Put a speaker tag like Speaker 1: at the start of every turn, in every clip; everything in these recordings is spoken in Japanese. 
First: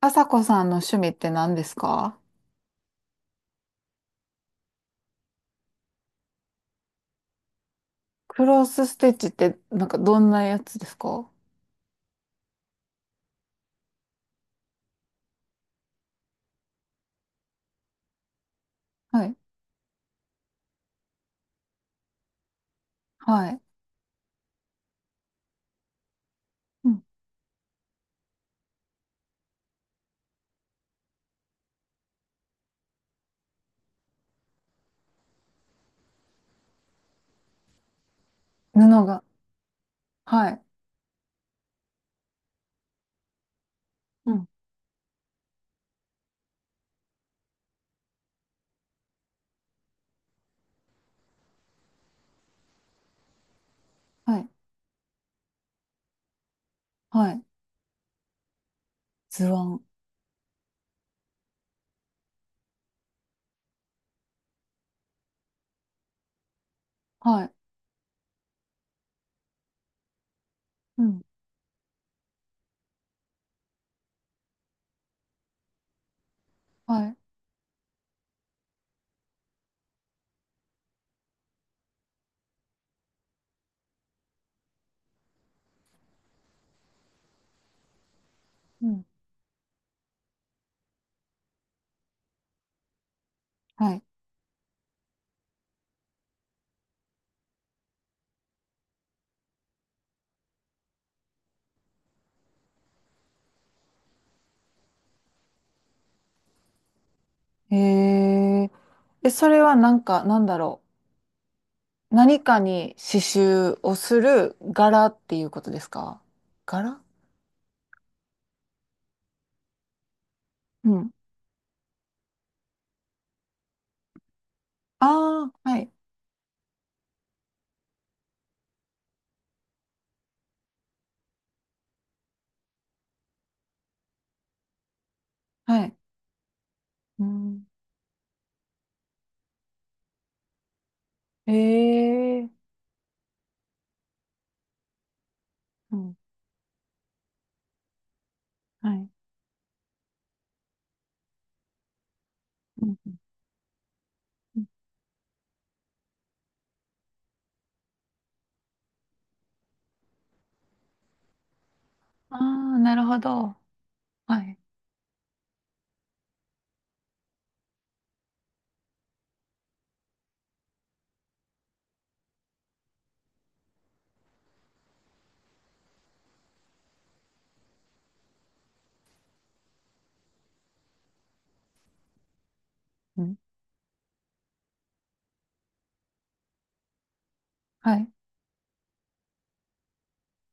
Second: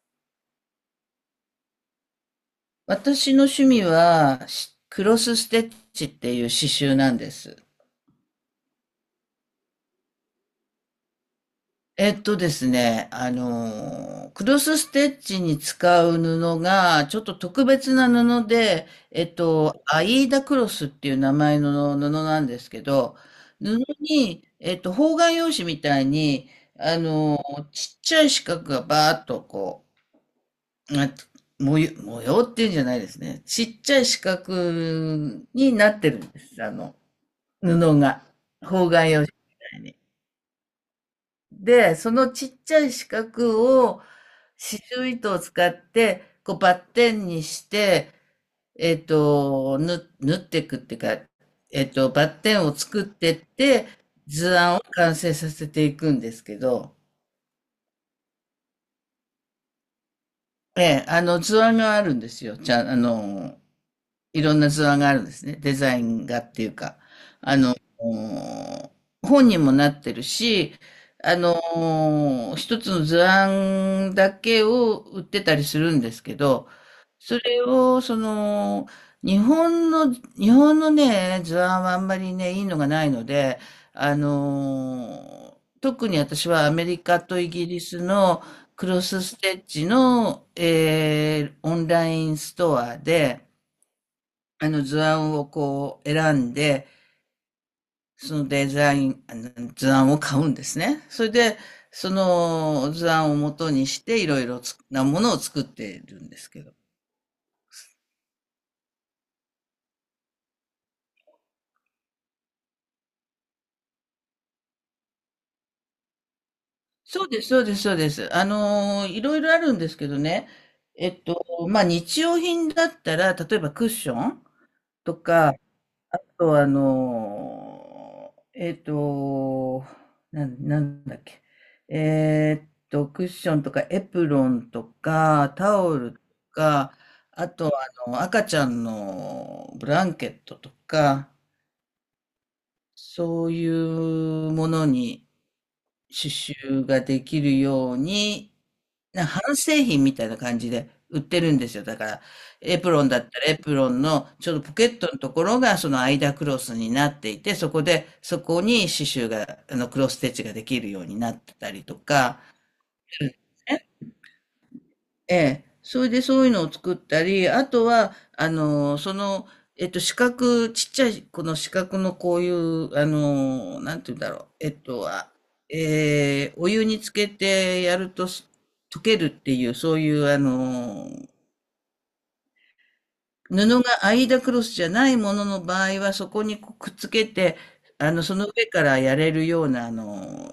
Speaker 1: あさこさんの趣味って何ですか？
Speaker 2: 私の趣味は、クロスステッチっていう刺繍なんです。
Speaker 1: クロスステッチってなんかどんなやつですか？
Speaker 2: クロスステッチに使う布が、ちょっと特別な布で、
Speaker 1: はい。
Speaker 2: アイーダクロスっていう名前の布なんですけど、
Speaker 1: はい。
Speaker 2: 布に、方眼用紙みたいに、
Speaker 1: うん。
Speaker 2: ちっちゃい四角がバーっとこう、模様っていうんじゃないですね。ちっちゃい四角になってるんです。布が、方
Speaker 1: 布
Speaker 2: 眼用
Speaker 1: が。
Speaker 2: 紙みたいに。
Speaker 1: はい。
Speaker 2: で、そのちっちゃい四角を
Speaker 1: うん。
Speaker 2: 刺繍糸を使って、こうバッテンにして、縫っていくっていうか、バッテンを作ってって、
Speaker 1: はい。
Speaker 2: 図案を完成させていくんですけど、
Speaker 1: はい。図案。
Speaker 2: ええ、図案があるんですよ。じゃあ、いろんな図案があるんですね。デザインがっていうか、
Speaker 1: はい。
Speaker 2: あの、本にもなってるし、
Speaker 1: うん。
Speaker 2: 一つの図案だけを売ってたりするんですけど、
Speaker 1: はい。
Speaker 2: それを、日本のね、図案はあんまりね、いいのがないので、特に私はアメリカとイギリスの
Speaker 1: う
Speaker 2: クロ
Speaker 1: ん。
Speaker 2: スステッチの、オンラインストアで、
Speaker 1: はい。
Speaker 2: あの図案をこう選んで、そのデザイン、あの図案を買うんですね。それで、その図案を元にしていろいろなものを作っているんですけど。
Speaker 1: えー。え、それはなんか、何かに刺繍をする柄っていうことですか？柄。
Speaker 2: そうです、そうです、そうです。いろいろあるんですけどね。
Speaker 1: う
Speaker 2: え
Speaker 1: ん。
Speaker 2: っと、まあ、日用品だったら、例えばクッションと
Speaker 1: ああ、
Speaker 2: か、
Speaker 1: はい。
Speaker 2: と、あの、えっと、なんだっけ。クッションとかエプロンとか、タ
Speaker 1: はい。
Speaker 2: オルとか、
Speaker 1: う
Speaker 2: あ
Speaker 1: ん。
Speaker 2: と、赤ちゃんのブランケットとか、
Speaker 1: えー。
Speaker 2: そういうものに
Speaker 1: うん。
Speaker 2: 刺繍ができるように、
Speaker 1: はい。
Speaker 2: な半製品みたいな感じで売ってるんですよ。だから、エ
Speaker 1: う
Speaker 2: プロン
Speaker 1: ん。
Speaker 2: だったらエプロンのちょうどポケットのところがその間クロスになっていて、そこに刺繍が、クロスステッチができるようになってたりと
Speaker 1: あ
Speaker 2: か、
Speaker 1: あ、なるほど。
Speaker 2: ね、
Speaker 1: はい。
Speaker 2: ええ。それでそういうのを作ったり、あとは、四角、ちっちゃい、この四角のこういう、なんて言うんだろう。お湯につけてやると溶けるっていう、そういう、
Speaker 1: うん。
Speaker 2: 布がアイダクロスじゃないものの場合は、そこにこうくっつけて、
Speaker 1: はい。
Speaker 2: その上からやれるような、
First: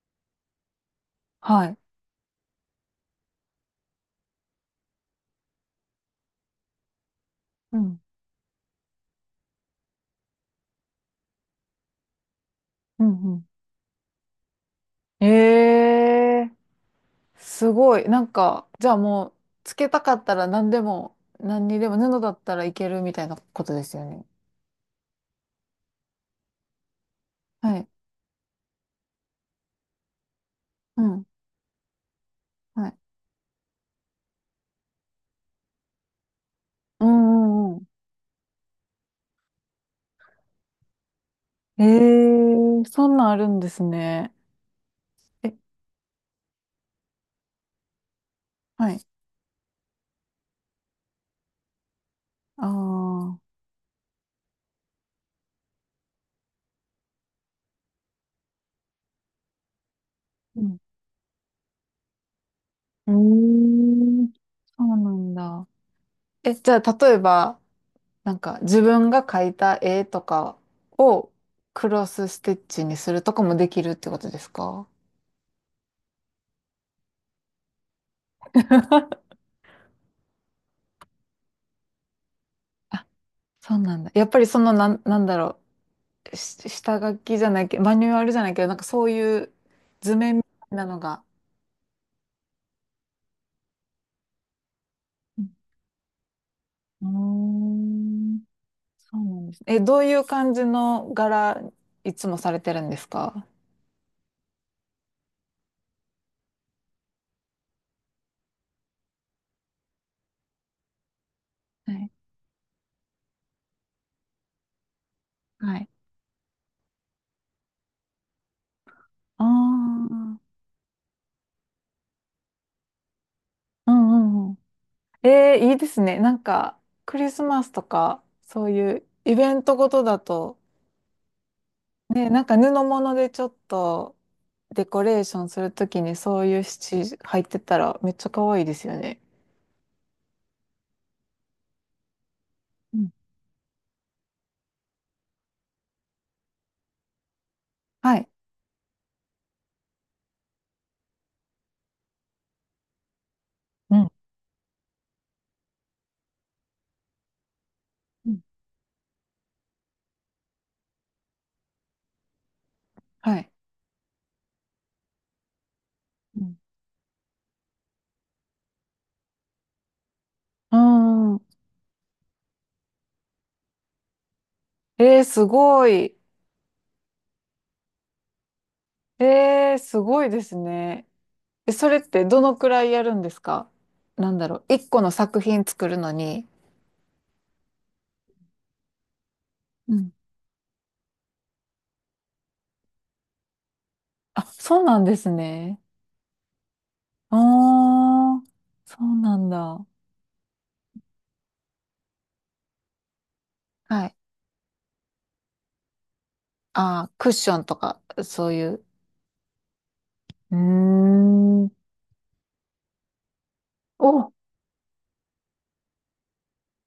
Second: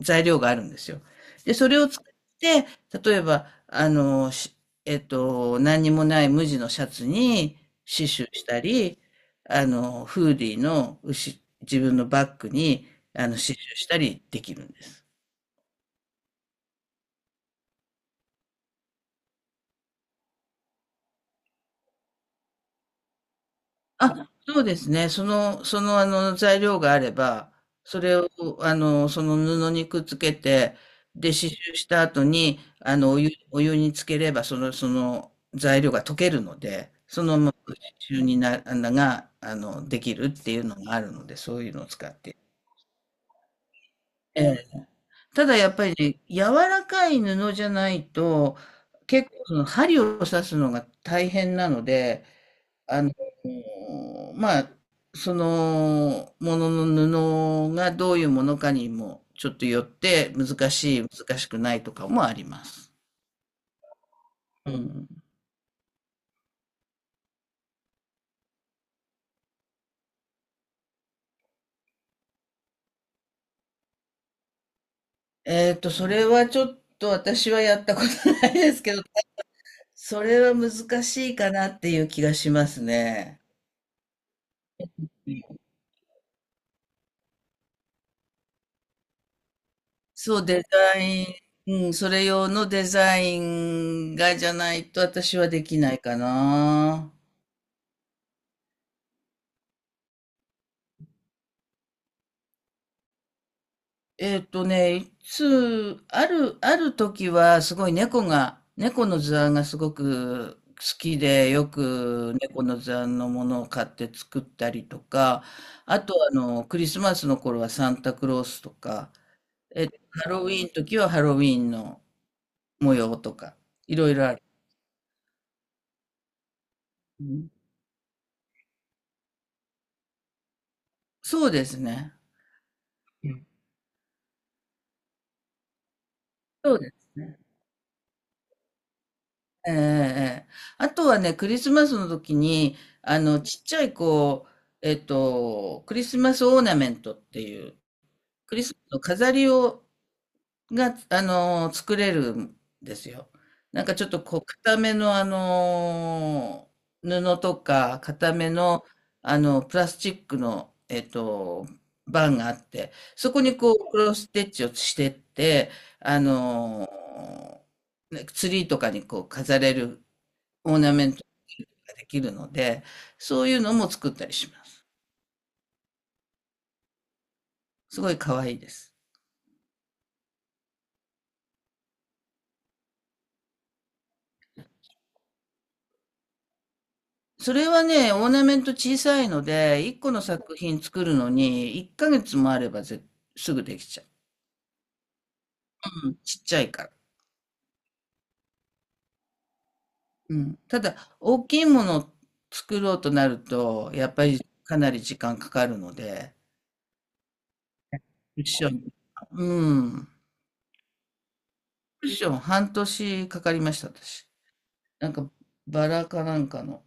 Speaker 2: 材料があるんですよ。で、
Speaker 1: は
Speaker 2: そ
Speaker 1: い。
Speaker 2: れを使って、例えば、何にもない無地のシャツに
Speaker 1: うん。
Speaker 2: 刺繍したり、フーディーの牛自分のバッグに、
Speaker 1: うん。うん。
Speaker 2: 刺繍したりできるんです。
Speaker 1: ええー、すごい。なんか、じゃあもう、つけたかったら何でも、何にでも布だったらいけるみたいなことですよね。
Speaker 2: あ、そうですね。材料があれば、
Speaker 1: はい。
Speaker 2: それを、その布にくっつけて、
Speaker 1: うん。
Speaker 2: で、刺繍した後に、
Speaker 1: はい。
Speaker 2: お湯につければ、その材料が溶けるので、
Speaker 1: う
Speaker 2: そのまま
Speaker 1: んうんう
Speaker 2: 刺
Speaker 1: ん。
Speaker 2: 繍にな、あのが、あの、できるっていうのがあるので、そういうの
Speaker 1: え
Speaker 2: を
Speaker 1: え
Speaker 2: 使って。
Speaker 1: ー、そんなんあるんですね。
Speaker 2: ええ。た
Speaker 1: え、
Speaker 2: だ、やっぱりね、柔らかい布じゃないと、
Speaker 1: はい。
Speaker 2: 結構、その針を刺すのが大変なので、
Speaker 1: あ
Speaker 2: あの、
Speaker 1: あ。
Speaker 2: まあ、そのものの布がどういうものかにもちょっとよって
Speaker 1: う
Speaker 2: 難
Speaker 1: ん。
Speaker 2: しい、難しくないとかもあります。
Speaker 1: うーん。
Speaker 2: う
Speaker 1: そうな
Speaker 2: ん。
Speaker 1: んだ。え、じゃあ、例えば、なんか自分が描いた絵とかをクロスステッチにするとかもできるってことですか？
Speaker 2: それはちょっと私はやったことないですけど、それは難しいかなっていう気がします
Speaker 1: あ、
Speaker 2: ね。
Speaker 1: そうなんだ。やっぱりそのなん、し下書きじゃないけど、マニュアルじゃないけど、なんかそういう図面
Speaker 2: そ
Speaker 1: み
Speaker 2: う、
Speaker 1: た
Speaker 2: デ
Speaker 1: いなの
Speaker 2: ザイ
Speaker 1: が。
Speaker 2: ン、うん、それ用のデザインがじゃないと私
Speaker 1: う
Speaker 2: は
Speaker 1: ん。
Speaker 2: できないか
Speaker 1: うー
Speaker 2: な。
Speaker 1: ん。そうなんですね。え、どういう感じの柄、いつもされてるんですか？
Speaker 2: いつ、ある、ある時はすごい猫の図案がすごく好きで、よ
Speaker 1: はい。
Speaker 2: く猫の図案のものを買って作ったりとか、
Speaker 1: はい。
Speaker 2: あとクリスマスの頃はサンタクロースとか、
Speaker 1: ああ、
Speaker 2: えっと、
Speaker 1: う
Speaker 2: ハ
Speaker 1: ん
Speaker 2: ロウィーンの時はハロウィーンの模様とか、
Speaker 1: う
Speaker 2: いろいろある。
Speaker 1: んうん。えー、いいですね。なんか、ク
Speaker 2: う
Speaker 1: リス
Speaker 2: ん、
Speaker 1: マスとか、そういうイベントごとだと、
Speaker 2: そうですね。
Speaker 1: ね、なんか布物
Speaker 2: う
Speaker 1: でちょ
Speaker 2: ん、
Speaker 1: っとデコレーションするときにそういう
Speaker 2: そ
Speaker 1: シ
Speaker 2: うです
Speaker 1: チ
Speaker 2: ね。
Speaker 1: 入ってたらめっちゃ可愛いですよね。
Speaker 2: ええええ。あとはね、クリスマスの時に、
Speaker 1: うん。
Speaker 2: ちっちゃいクリスマスオーナメントっていう、
Speaker 1: はい。
Speaker 2: クリスマスの飾りが、作れるんですよ。なんか
Speaker 1: う
Speaker 2: ちょっ
Speaker 1: ん
Speaker 2: とこう、固めの布とか、
Speaker 1: う
Speaker 2: 固
Speaker 1: ん。
Speaker 2: めの、プラスチックの、バンがあって、そ
Speaker 1: は
Speaker 2: こ
Speaker 1: い。
Speaker 2: にこう、クロスステッチをしてって、あ
Speaker 1: うん。
Speaker 2: の、ねツリーとかにこう飾れるオ
Speaker 1: う
Speaker 2: ー
Speaker 1: ー
Speaker 2: ナメント
Speaker 1: ん。
Speaker 2: ができるので、そういうのも作ったりします。
Speaker 1: えー、すごい。
Speaker 2: すごい可愛いです。
Speaker 1: えー、すごいですね。え、それってどのくらいやるんですか？なんだろう。一個の作品作るのに。
Speaker 2: それはね、オーナメント小さいので、
Speaker 1: う
Speaker 2: 1
Speaker 1: ん。
Speaker 2: 個の作品作るのに、1ヶ月もあればすぐできちゃ
Speaker 1: あ、そうなんですね。
Speaker 2: う。うん、ちっちゃいから。
Speaker 1: ああ、そうなんだ。
Speaker 2: うん。ただ、大きいものを作ろうとなると、
Speaker 1: は
Speaker 2: やっ
Speaker 1: い。
Speaker 2: ぱりかなり時間かかるので、
Speaker 1: ああ、クッションとか、
Speaker 2: クッ
Speaker 1: そう
Speaker 2: シ
Speaker 1: い
Speaker 2: ョン、
Speaker 1: う。
Speaker 2: うん。
Speaker 1: うーん。
Speaker 2: クッション半年かかりました、私。
Speaker 1: お、
Speaker 2: なんか、バラかなんかの。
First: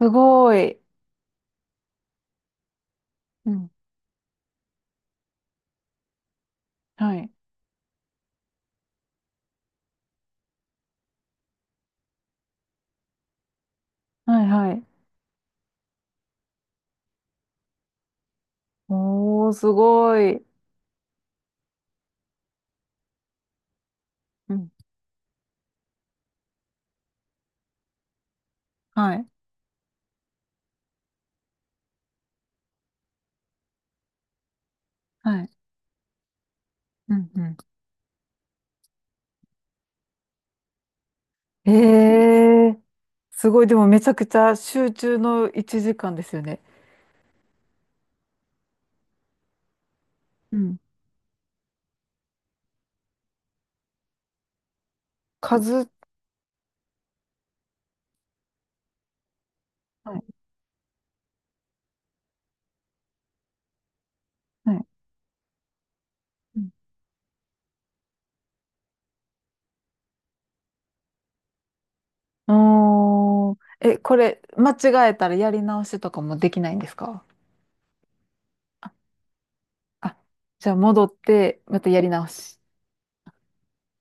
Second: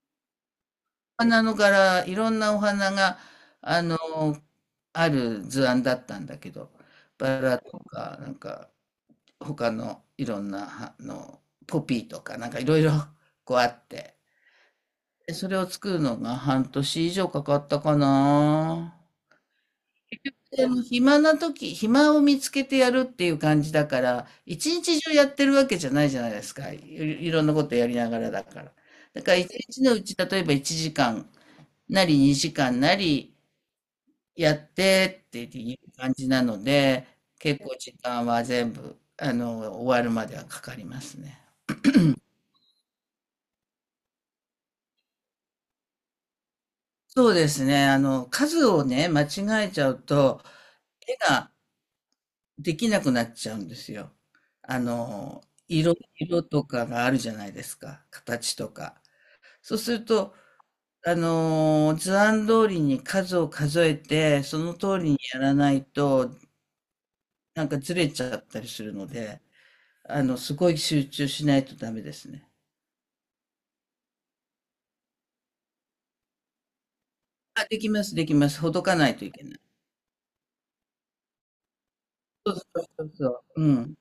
Speaker 1: すごい。
Speaker 2: 花の柄、いろんなお花が、
Speaker 1: うん。
Speaker 2: あの、ある図案だったんだけど、
Speaker 1: はい。
Speaker 2: バラとか、なんか、他のいろんな、ポピーとか、なんかいろいろ、こうあって、
Speaker 1: はいはい。
Speaker 2: でそれを作るのが半年以上かかったかな。
Speaker 1: おー、すごい。
Speaker 2: でも暇な時、暇を見つけてやるっていう感じだから、
Speaker 1: う
Speaker 2: 一
Speaker 1: ん。
Speaker 2: 日中やってるわけじゃないじゃないですか。いろんなことやりながらだから。
Speaker 1: は
Speaker 2: だ
Speaker 1: い。
Speaker 2: から一日のうち、例えば1時間なり2時間なり、やってっ
Speaker 1: は
Speaker 2: て
Speaker 1: い。
Speaker 2: いう感じなので、
Speaker 1: うん。うん。
Speaker 2: 結構時間は全部、終わるまではかかりますね。
Speaker 1: ええ、すごい。でもめちゃくちゃ集中の1時間ですよね。
Speaker 2: そうですね。数をね、間違えちゃうと、
Speaker 1: うん。
Speaker 2: 絵ができなくなっちゃうんですよ。あの、
Speaker 1: 数、
Speaker 2: 色とかがあるじゃないですか。形とか。そうする
Speaker 1: はい。
Speaker 2: と、図案通りに数を数えて、その
Speaker 1: はい。
Speaker 2: 通りにやらないと、
Speaker 1: うん。
Speaker 2: なんかずれちゃったりするので、すごい集中しないとダメですね。
Speaker 1: おー。え、これ、間違えたらやり直しとかもできないんですか？
Speaker 2: あ、できます、できます。ほどかないといけない。
Speaker 1: あ、じゃあ戻って、またやり直
Speaker 2: そう
Speaker 1: し。
Speaker 2: そうそうそう。うん。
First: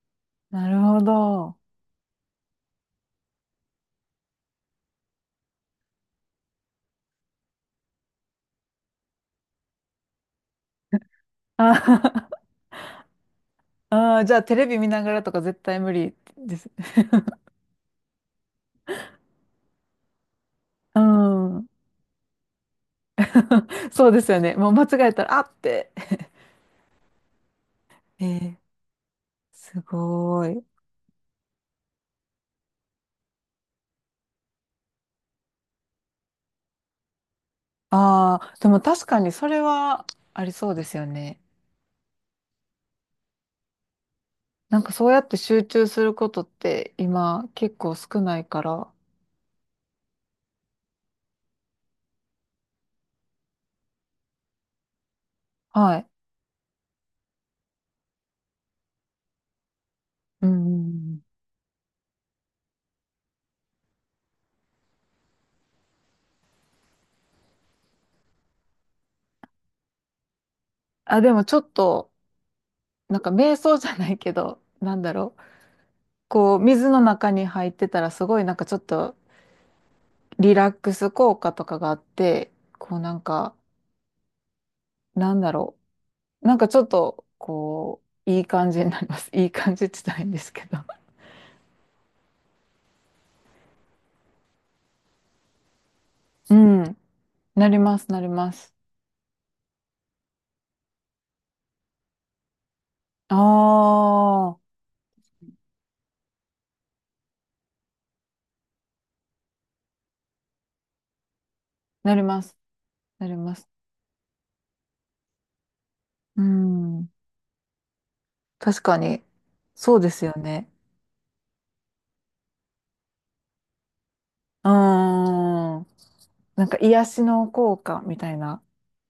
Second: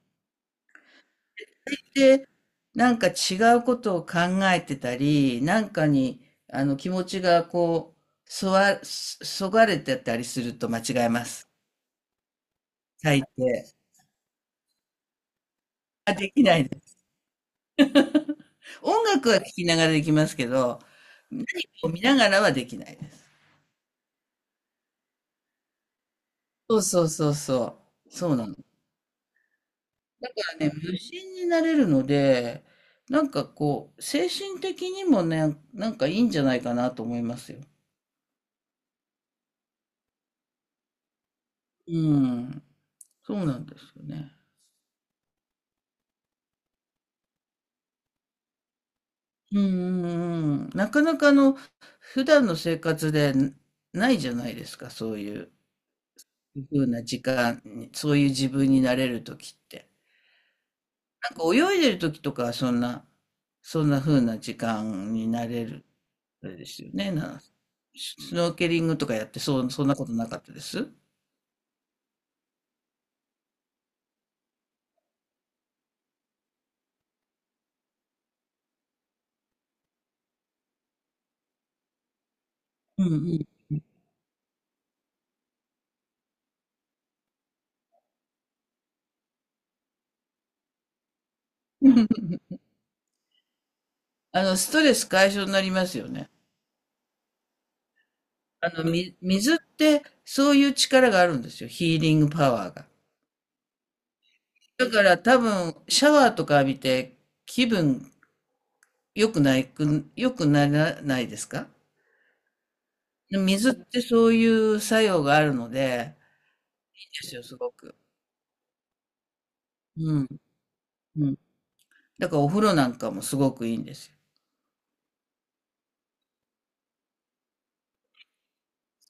Speaker 1: なるほど。
Speaker 2: で、なんか違うことを考えてたり、なんかに、気持ちがこう、そそがれてたりすると間違えます。
Speaker 1: あ。
Speaker 2: 大抵。
Speaker 1: あー、じゃあテレビ見ながらとか絶対無
Speaker 2: あ、
Speaker 1: 理
Speaker 2: でき
Speaker 1: で
Speaker 2: ない
Speaker 1: す。
Speaker 2: です。音楽は聴きながらできますけど、
Speaker 1: う
Speaker 2: 何
Speaker 1: ん。
Speaker 2: かを見ながらはできないです。
Speaker 1: そうですよね。もう間違えたら、あって。
Speaker 2: そうそうそうそう。
Speaker 1: え
Speaker 2: そうなの。
Speaker 1: ー、す
Speaker 2: だか
Speaker 1: ごい。
Speaker 2: らね、無心になれるので、なんかこう、精神的にもね、なんかいいんじゃないかなと思いますよ。
Speaker 1: ああ、でも確かにそれはありそうですよね。
Speaker 2: うん。そうなんですよね。
Speaker 1: なんかそうやって集中することって今結構少ないから。
Speaker 2: うんうんうん。なかなか普段の生活でないじゃないですか、そういう
Speaker 1: はい。
Speaker 2: ふうな時間に、そういう自分になれる時って。
Speaker 1: うんうんうん。
Speaker 2: なんか泳いでる時とかはそんなふうな時間になれる、あれですよね。スノーケリングとかやって、そう、そんなことなかったです。
Speaker 1: あ、でもちょっと、なんか瞑想じゃないけど、なんだろう。こう、水の中に入ってたらすごいなんかちょっとリラックス効果とかがあって、こう
Speaker 2: う
Speaker 1: なん
Speaker 2: ん
Speaker 1: か、なんだろう。なんかちょっと、こう、いい感じになります。いい感じって言ったらいいんですけど。
Speaker 2: うん。ストレス解消になりますよね。
Speaker 1: うん。なります、なります。
Speaker 2: 水ってそういう力があるんですよ。ヒーリングパワーが。
Speaker 1: ああ、
Speaker 2: だから多分、シャワーとか浴びて気分良くならないですか？
Speaker 1: なります、なります。
Speaker 2: 水ってそういう作用があるので、
Speaker 1: う
Speaker 2: い
Speaker 1: ん。
Speaker 2: いですよ、すごく。
Speaker 1: 確かに、そうで
Speaker 2: う
Speaker 1: す
Speaker 2: ん、
Speaker 1: よね。
Speaker 2: うん。だからお風呂なんかもすごくいいんですよ。
Speaker 1: うーん。なんか癒しの効果みたいな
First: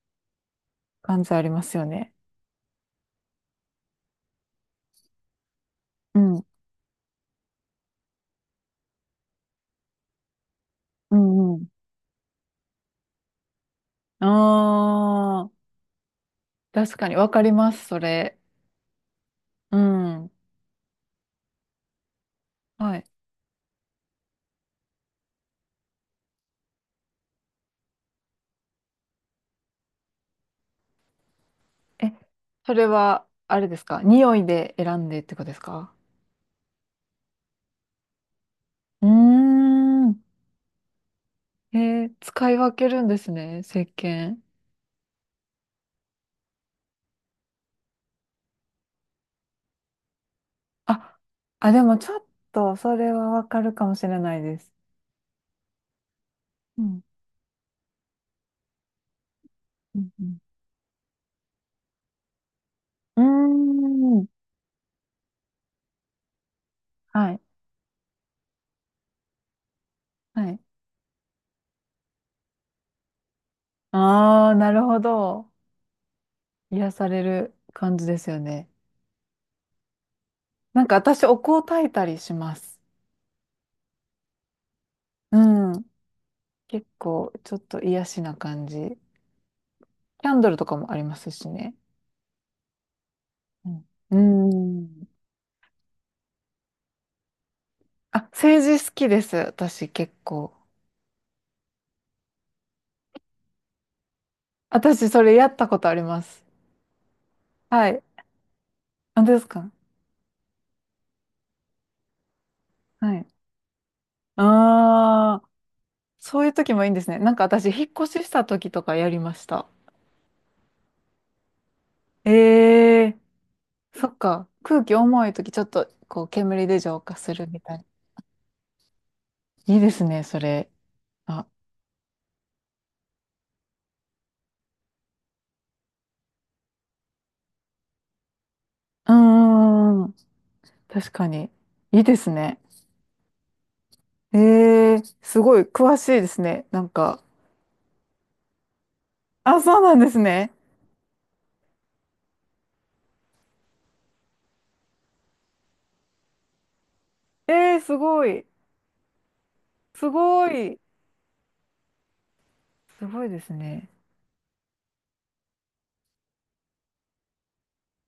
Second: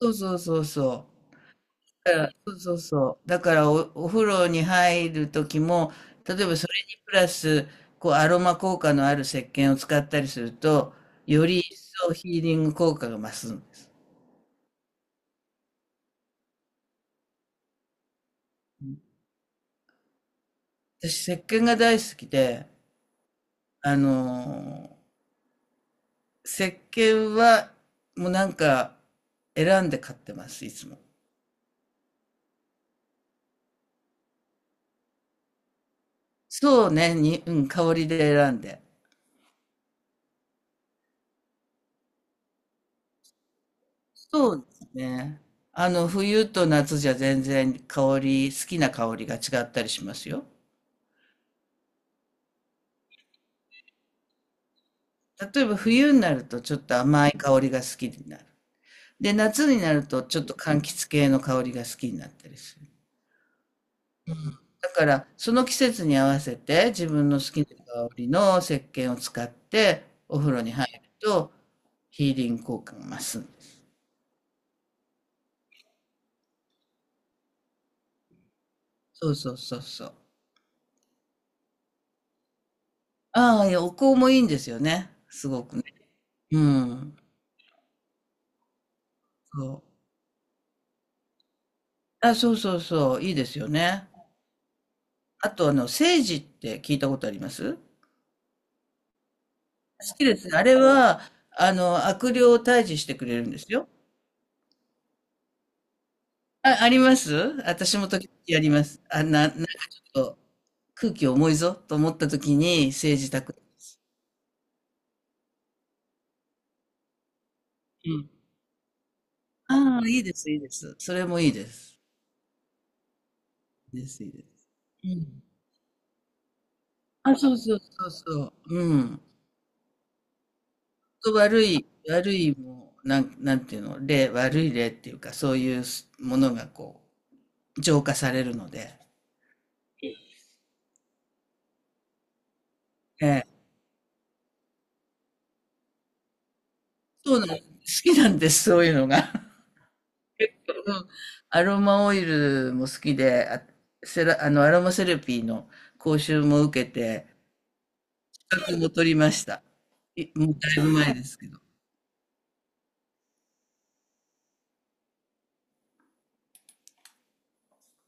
Speaker 2: そうそうそうそう。
Speaker 1: 感じありますよね。
Speaker 2: だから、そうそうそう。だからお風呂に入る時も、
Speaker 1: う
Speaker 2: 例
Speaker 1: ん。
Speaker 2: えばそれにプラス、こう、アロマ効果のある石鹸を使ったりすると、
Speaker 1: う
Speaker 2: よ
Speaker 1: んう
Speaker 2: り
Speaker 1: ん。
Speaker 2: 一層ヒーリング効果が増すんです。
Speaker 1: ああ。確かに、わかります、それ。うん。
Speaker 2: 私、石鹸が大好きで、
Speaker 1: はい。
Speaker 2: あの石鹸は、もうなんか、選んで買ってます、いつも。
Speaker 1: え、それは、あれですか？匂いで選んでってことですか？
Speaker 2: そうね、うん、香りで選んで。
Speaker 1: うーん。えー、使い分けるんですね、石鹸。
Speaker 2: そうですね。冬と夏じゃ全然好きな香りが違ったりしますよ。
Speaker 1: あ、あ、でもちょっと、それはわかるかもしれないです。
Speaker 2: 例えば冬になるとちょっ
Speaker 1: う
Speaker 2: と
Speaker 1: ん。
Speaker 2: 甘い香りが好きになる。で、夏にな
Speaker 1: う
Speaker 2: るとち
Speaker 1: ん
Speaker 2: ょっと柑橘系の香りが好きになったりする。
Speaker 1: うん。うーん。
Speaker 2: だから、その季節に合わせて、自分
Speaker 1: は
Speaker 2: の
Speaker 1: い。
Speaker 2: 好きな香りの石鹸を使って、お
Speaker 1: は
Speaker 2: 風
Speaker 1: い。
Speaker 2: 呂に入ると、ヒーリング効果が増すんです。
Speaker 1: ああ、なるほど。癒される感じですよね。
Speaker 2: そうそうそうそう。
Speaker 1: なんか私、お香焚いたりします。
Speaker 2: ああ、いや、お香もいいんですよね。すご
Speaker 1: う
Speaker 2: くね。
Speaker 1: ん。
Speaker 2: う
Speaker 1: 結
Speaker 2: ん。
Speaker 1: 構、ちょっと癒しな感じ。
Speaker 2: そう。
Speaker 1: キャンドルとかもありますしね。
Speaker 2: あ、そうそうそう、いいですよ
Speaker 1: うん
Speaker 2: ね。
Speaker 1: うーん。
Speaker 2: あと、セージって聞いたことあります？
Speaker 1: あ、政治好きです。私結
Speaker 2: 好きです。
Speaker 1: 構。
Speaker 2: あれは、悪霊を退治してくれるんですよ。
Speaker 1: 私それやったことあります。
Speaker 2: あ、あります。
Speaker 1: は
Speaker 2: 私
Speaker 1: い。
Speaker 2: も時々やります。
Speaker 1: あ、
Speaker 2: あ、
Speaker 1: です
Speaker 2: なんか
Speaker 1: か？
Speaker 2: ちょっと空気重いぞと思った時に
Speaker 1: は
Speaker 2: 政
Speaker 1: い。
Speaker 2: 治宅です。
Speaker 1: ああ、そういう時もいいんですね。なんか私、引っ越
Speaker 2: う
Speaker 1: しし
Speaker 2: ん。
Speaker 1: た時とかやりました。
Speaker 2: ああ、いいです、いいです。それもいいです。
Speaker 1: え。えー、
Speaker 2: いいで
Speaker 1: そっ
Speaker 2: す、いいで
Speaker 1: か。
Speaker 2: す。
Speaker 1: 空気
Speaker 2: う
Speaker 1: 重い
Speaker 2: ん。
Speaker 1: 時ちょっとこう煙で浄化す
Speaker 2: あ、
Speaker 1: る
Speaker 2: そう
Speaker 1: みた
Speaker 2: そ
Speaker 1: い
Speaker 2: う
Speaker 1: な。
Speaker 2: そうそう。うん。
Speaker 1: いいですね、それ。
Speaker 2: と
Speaker 1: あ、
Speaker 2: 悪いもう、なんていうの、悪い例っていうか、そういうものがこう、浄化されるので。
Speaker 1: うーん。確かに。いいですね。
Speaker 2: ええ。
Speaker 1: え。えー、すごい詳しいですね。なんか、
Speaker 2: そうなん、好きなんです、そういうのが。
Speaker 1: あ、そうなんですね。
Speaker 2: うん、アロマオイルも好きで、あ、セラ、あの、アロマセラピーの講習も受けて、
Speaker 1: えー、すごい。
Speaker 2: 資格も取りました。
Speaker 1: すご
Speaker 2: もうだい
Speaker 1: い。
Speaker 2: ぶ前ですけど。
Speaker 1: すごいですね。